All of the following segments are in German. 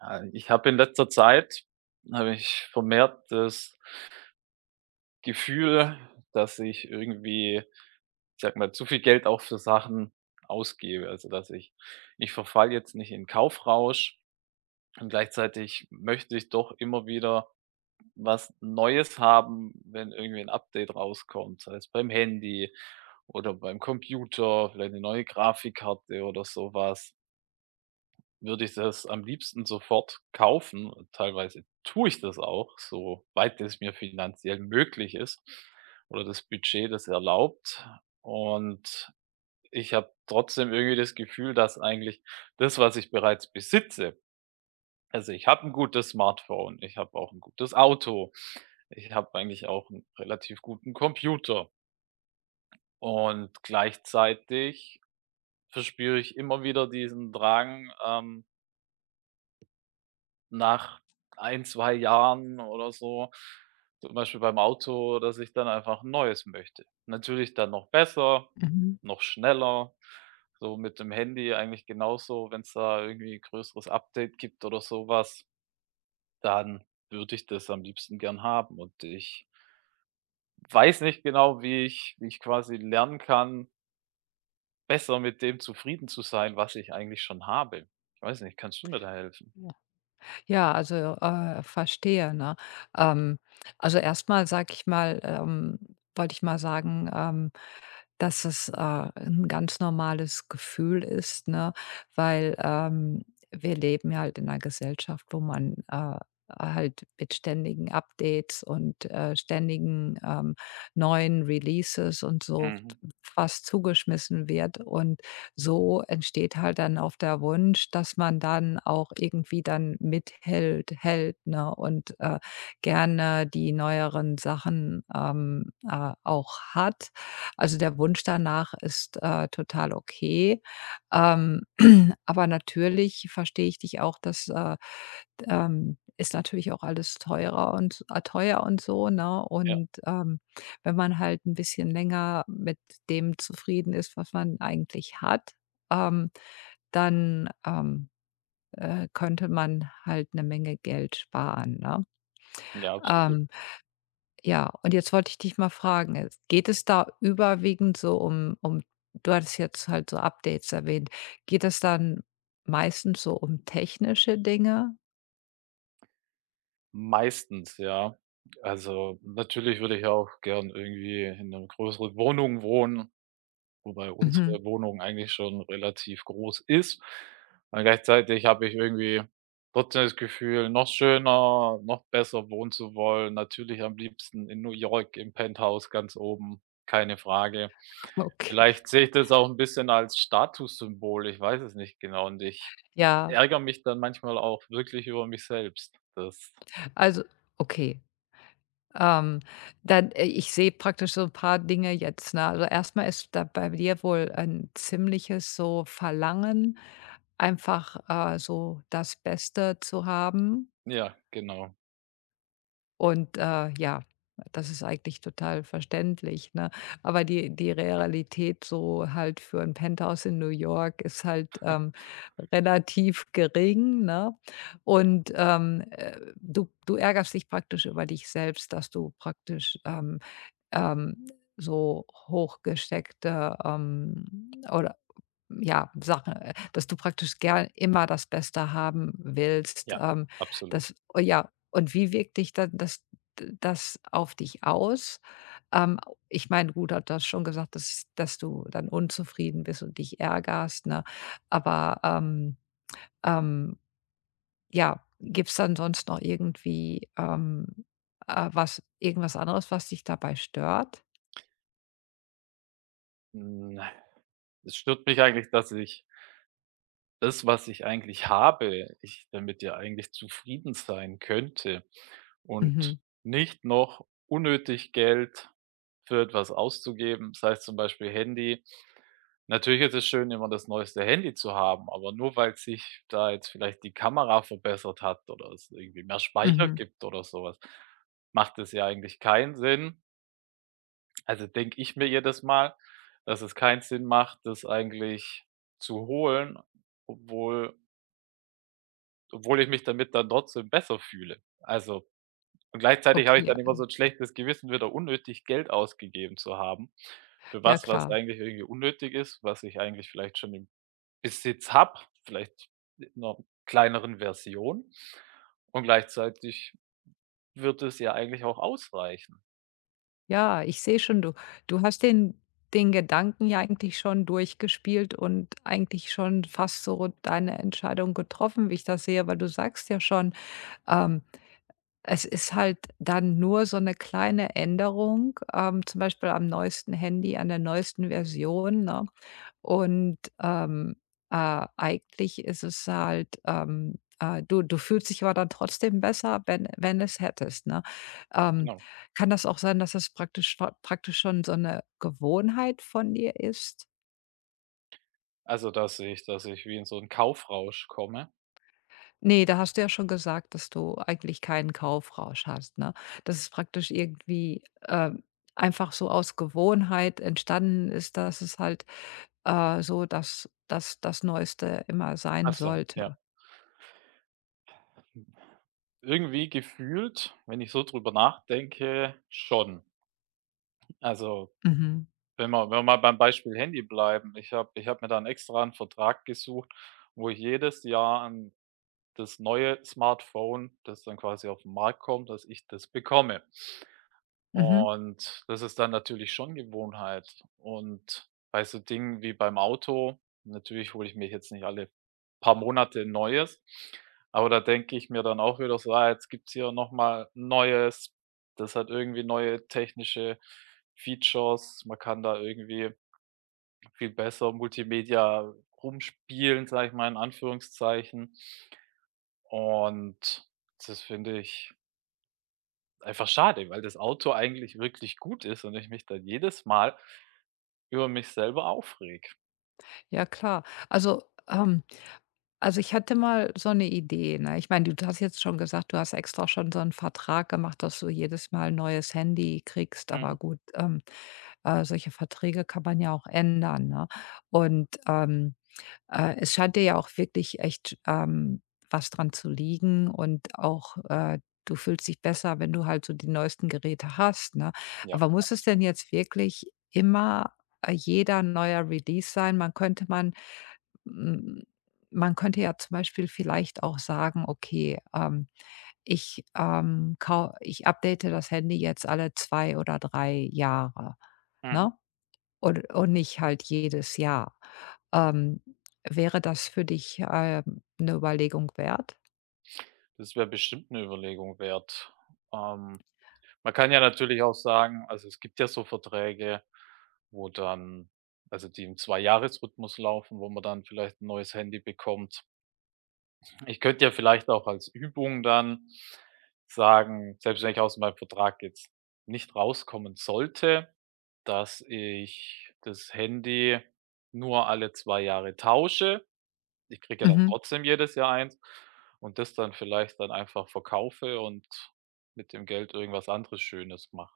Ja, ich habe in letzter Zeit habe ich vermehrt das Gefühl, dass ich irgendwie, ich sage mal, zu viel Geld auch für Sachen ausgebe. Also, dass ich verfalle jetzt nicht in Kaufrausch und gleichzeitig möchte ich doch immer wieder was Neues haben, wenn irgendwie ein Update rauskommt, sei es beim Handy oder beim Computer, vielleicht eine neue Grafikkarte oder so was. Würde ich das am liebsten sofort kaufen. Teilweise tue ich das auch, soweit es mir finanziell möglich ist oder das Budget das erlaubt. Und ich habe trotzdem irgendwie das Gefühl, dass eigentlich das, was ich bereits besitze, also ich habe ein gutes Smartphone, ich habe auch ein gutes Auto, ich habe eigentlich auch einen relativ guten Computer, und gleichzeitig verspüre ich immer wieder diesen Drang, nach ein 2 Jahren oder so, zum Beispiel beim Auto, dass ich dann einfach 'n neues möchte. Natürlich dann noch besser, Mhm. noch schneller, so mit dem Handy eigentlich genauso, wenn es da irgendwie ein größeres Update gibt oder sowas, dann würde ich das am liebsten gern haben und ich weiß nicht genau, wie ich quasi lernen kann, besser mit dem zufrieden zu sein, was ich eigentlich schon habe. Ich weiß nicht, kannst du mir da helfen? Ja. Ja, also, verstehe, ne? Ähm, also, erstmal, mal sage ich mal wollte ich mal sagen, dass es, 'n ganz normales Gefühl ist, ne? Weil, wir leben ja halt in einer Gesellschaft, wo man, halt mit ständigen Updates und, ständigen, neuen Releases und so Mhm. fast zugeschmissen wird. Und so entsteht halt dann auch der Wunsch, dass man dann auch irgendwie dann mithält hält, ne? Und, gerne die neueren Sachen, auch hat. Also, der Wunsch danach ist, total okay. Ähm, aber natürlich verstehe ich dich auch, dass, ist natürlich auch alles teurer und teuer und so, ne? Ja, Und, wenn man halt ein bisschen länger mit dem zufrieden ist, was man eigentlich hat, ähm, dann könnte man halt eine Menge Geld sparen, ne? ja, absolut. Ähm ja, und jetzt wollte ich dich mal fragen, es geht es da überwiegend so um du hattest jetzt halt so Updates erwähnt. Geht es dann meistens so um technische Dinge? Meistens, ja. Also, natürlich würde ich auch gern irgendwie in 'ner größeren Wohnung wohnen, wobei Mhm. unsere Wohnung eigentlich schon relativ groß ist. Und gleichzeitig habe ich irgendwie trotzdem das Gefühl, noch schöner, noch besser wohnen zu wollen. Natürlich am liebsten in New York im Penthouse ganz oben, keine Frage. Okay. Vielleicht sehe ich das auch ein bisschen als Statussymbol, ich weiß es nicht genau und ich Ja, ärgere mich dann manchmal auch wirklich über mich selbst. Das also okay. Ähm, dann ich sehe praktisch so ein paar Dinge jetzt, ne? Also, erstmal ist da bei dir wohl ein ziemliches so Verlangen, einfach, so das Beste zu haben. ja, genau. Und, ja, das ist eigentlich total verständlich, ne? Aber die Realität so halt für ein Penthouse in New York ist halt, relativ gering, ne? Und, du ärgerst dich praktisch über dich selbst, dass du praktisch, ähm, so hochgesteckte, oder ja, Sachen, dass du praktisch gern immer das Beste haben willst. Ja, absolut. Das oh ja, und wie wirkt dich dann das auf dich aus? Ähm, ich meine, gut, hat das schon gesagt, dass du dann unzufrieden bist und dich ärgerst, ne? Aber, ähm, ja, gibt's dann sonst noch irgendwie, was irgendwas anderes, was dich dabei stört? Hm, es stört mich eigentlich, dass ich das, was ich eigentlich habe, ich damit ja eigentlich zufrieden sein könnte und Mhm, nicht noch unnötig Geld für etwas auszugeben, sei es zum Beispiel Handy. Natürlich ist es schön, immer das neueste Handy zu haben, aber nur weil sich da jetzt vielleicht die Kamera verbessert hat oder es irgendwie mehr Speicher mhm, gibt oder sowas, macht es ja eigentlich keinen Sinn. Also, denke ich mir jedes Mal, dass es keinen Sinn macht, das eigentlich zu holen, obwohl obwohl ich mich damit dann trotzdem besser fühle. Also, und gleichzeitig habe ich okay, dann immer so ein schlechtes Gewissen, wieder unnötig Geld ausgegeben zu haben für ja was, was klar. eigentlich irgendwie unnötig ist, was ich eigentlich vielleicht schon im Besitz habe, vielleicht in einer kleineren Version. Und gleichzeitig wird es ja eigentlich auch ausreichen. Ja, ich sehe schon, du hast den Gedanken ja eigentlich schon durchgespielt und eigentlich schon fast so deine Entscheidung getroffen, wie ich das sehe, weil du sagst ja schon, ähm, es ist halt dann nur so eine kleine Änderung, zum Beispiel am neuesten Handy, an der neuesten Version, ne? Und, eigentlich ist es halt, du fühlst dich aber dann trotzdem besser, wenn es hättest, ne? Ähm, Genau. kann das auch sein, dass das praktisch scho praktisch schon so eine Gewohnheit von dir ist? Also, dass ich wie in so einen Kaufrausch komme. Ne, da hast du ja schon gesagt, dass du eigentlich keinen Kaufrausch hast, ne? Dass es praktisch irgendwie, ähm, einfach so aus Gewohnheit entstanden ist, dass es halt, so dass das Neueste immer sein Ach so, ja. sollte. Irgendwie gefühlt, wenn ich so drüber nachdenke, schon. Also, Mhm. wenn wir mal beim Beispiel Handy bleiben, ich habe mir dann extra einen Vertrag gesucht, wo ich jedes Jahr 'n das neue Smartphone, das dann quasi auf den Markt kommt, dass ich das bekomme. Mhm. Und das ist dann natürlich schon Gewohnheit. Und bei so Dingen wie beim Auto, natürlich hole ich mir jetzt nicht alle paar Monate 'n neues, aber da denke ich mir dann auch wieder so: „Ah, jetzt gibt's hier noch mal neues. Das hat irgendwie neue technische Features. Man kann da irgendwie viel besser Multimedia rumspielen“, sage ich mal in Anführungszeichen. Und das finde ich einfach schade, weil das Auto eigentlich wirklich gut ist und ich mich dann jedes Mal über mich selber aufrege. Ja, klar. Also, ähm also, ich hatte mal so eine Idee, ne? Ich meine, du hast jetzt schon gesagt, du hast extra schon so einen Vertrag gemacht, dass du jedes Mal 'n neues Handy kriegst, aber Mhm. gut, solche Verträge kann man ja auch ändern, ne? Und, es scheint dir ja auch wirklich echt, was dran zu liegen und auch, du fühlst dich besser, wenn du halt so die neuesten Geräte hast, ne? Ja, Aber muss es denn absolut. jetzt wirklich immer, jeder neuer Release sein? Hm, man könnte ja zum Beispiel vielleicht auch sagen: „Okay, ich update das Handy jetzt alle 2 oder 3 Jahre“, Mhm. ne? Und nicht halt jedes Jahr. Ähm, wäre das für dich, 'ne Überlegung wert? Das wäre bestimmt eine Überlegung wert. Ähm, Man kann ja natürlich auch sagen, also, es gibt ja so Verträge, wo dann, also, die im zwei-Jahres-Rhythmus laufen, wo man dann vielleicht ein neues Handy bekommt. Ich könnte ja vielleicht auch als Übung dann sagen, selbst wenn ich aus meinem Vertrag jetzt nicht rauskommen sollte, dass ich das Handy nur alle 2 Jahre tausche. Ich kriege ja dann Mhm. trotzdem jedes Jahr eins und das dann vielleicht dann einfach verkaufe und mit dem Geld irgendwas anderes Schönes mache.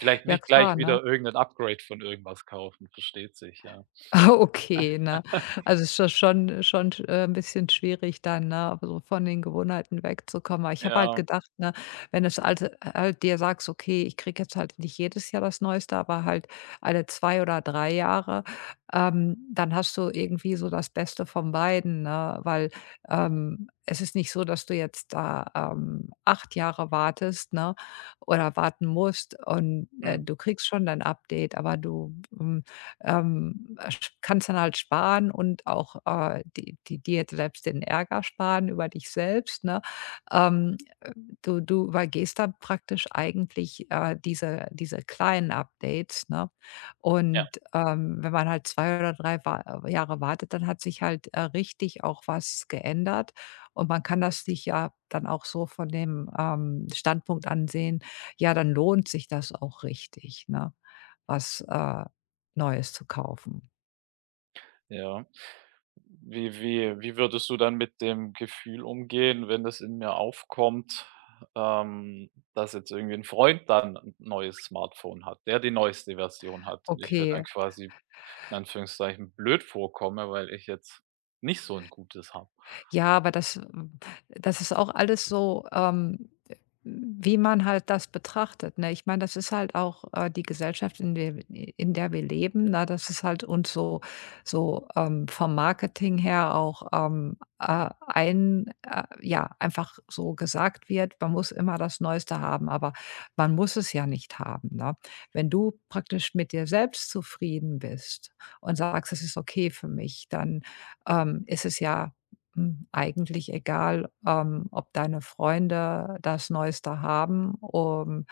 Vielleicht Ja nicht klar, gleich ne? wieder irgendein Upgrade von irgendwas kaufen, versteht sich, ja. Ah, okay, ne? Also, es ist das schon, 'n bisschen schwierig dann, ne, aber so von den Gewohnheiten wegzukommen. Aber ich habe halt Ja, gedacht, ne, wenn das also halt dir sagst: „Okay, ich kriege jetzt halt nicht jedes Jahr das Neueste, aber halt alle 2 oder 3 Jahre“, dann hast du irgendwie so das Beste von beiden, ne? Weil, es ist nicht so, dass du jetzt da, 8 Jahre wartest, ne, oder warten musst und, mhm, du kriegst schon dein Update, aber du, hm sch kannst dann halt sparen und auch, die dir selbst den Ärger sparen über dich selbst, ne? Ähm du übergehst da praktisch eigentlich, diese kleinen Updates, ne? ja, Und, wenn man halt 2 oder 3 wa Jahre wartet, dann hat sich halt, richtig auch was geändert. Und man kann das sich ja dann auch so von dem, Standpunkt ansehen, ja, dann lohnt sich das auch richtig, ne, was, Neues zu kaufen. ja. Wie würdest du dann mit dem Gefühl umgehen, wenn das in mir aufkommt, dass jetzt irgendwie ein Freund dann 'n neues Smartphone hat, der die neueste Version hat und ich mir dann Okay. quasi, in Anführungszeichen, blöd vorkomme, weil ich jetzt nicht so ein gutes habe. Ja, aber das das ist auch alles so, wie man halt das betrachtet, ne? Ich meine, das ist halt auch, die Gesellschaft, in der wir leben, na, das ist halt uns so so, vom Marketing her auch, ein ja, einfach so gesagt wird, man muss immer das Neueste haben, aber man muss es ja nicht haben, ne? Wenn du praktisch mit dir selbst zufrieden bist und sagst: „Es ist okay für mich“, dann, ist es ja eigentlich egal, ob deine Freunde das Neueste haben, um,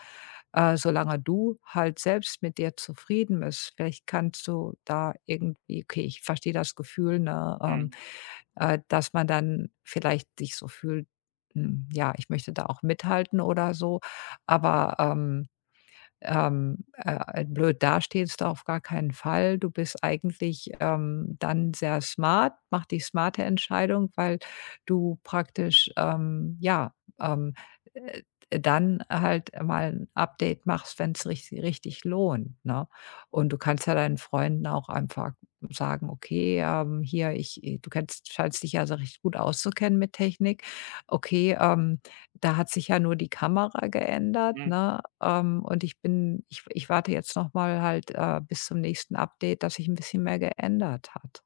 äh, solange du halt selbst mit dir zufrieden bist. Vielleicht kannst du da irgendwie okay, ich verstehe das Gefühl, ne, Mhm, dass man dann vielleicht sich so fühlt, ja, ich möchte da auch mithalten oder so, aber, blöd dastehst du auf gar keinen Fall. Du bist eigentlich dann sehr smart, mach die smarte Entscheidung, weil du praktisch, ähm, äh, dann halt mal ein Update machst, wenn es richtig lohnt, ne? Und du kannst ja deinen Freunden auch einfach sagen: „Okay, hier, ich“ du kennst scheinst dich ja so recht gut auszukennen mit Technik. „Okay, da hat sich ja nur die Kamera geändert, mhm. ne? Und ich bin ich ich warte jetzt noch mal halt, bis zum nächsten Update, dass sich ein bisschen mehr geändert hat.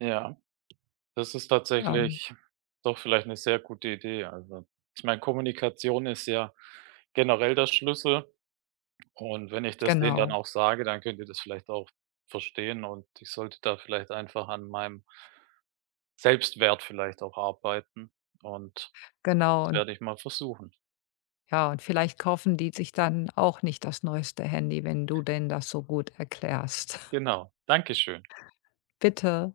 Ja, das ist Ähm, tatsächlich doch vielleicht eine sehr gute Idee. Also, ich meine, Kommunikation ist ja generell der Schlüssel und wenn ich das denen dann genau, auch sage, dann könnt ihr das vielleicht auch verstehen und ich sollte da vielleicht einfach an meinem Selbstwert vielleicht auch arbeiten und genau das und werde ich mal versuchen. ja, und vielleicht kaufen die sich dann auch nicht das neueste Handy, wenn du denn das so gut erklärst. Genau. Dankeschön. Bitte.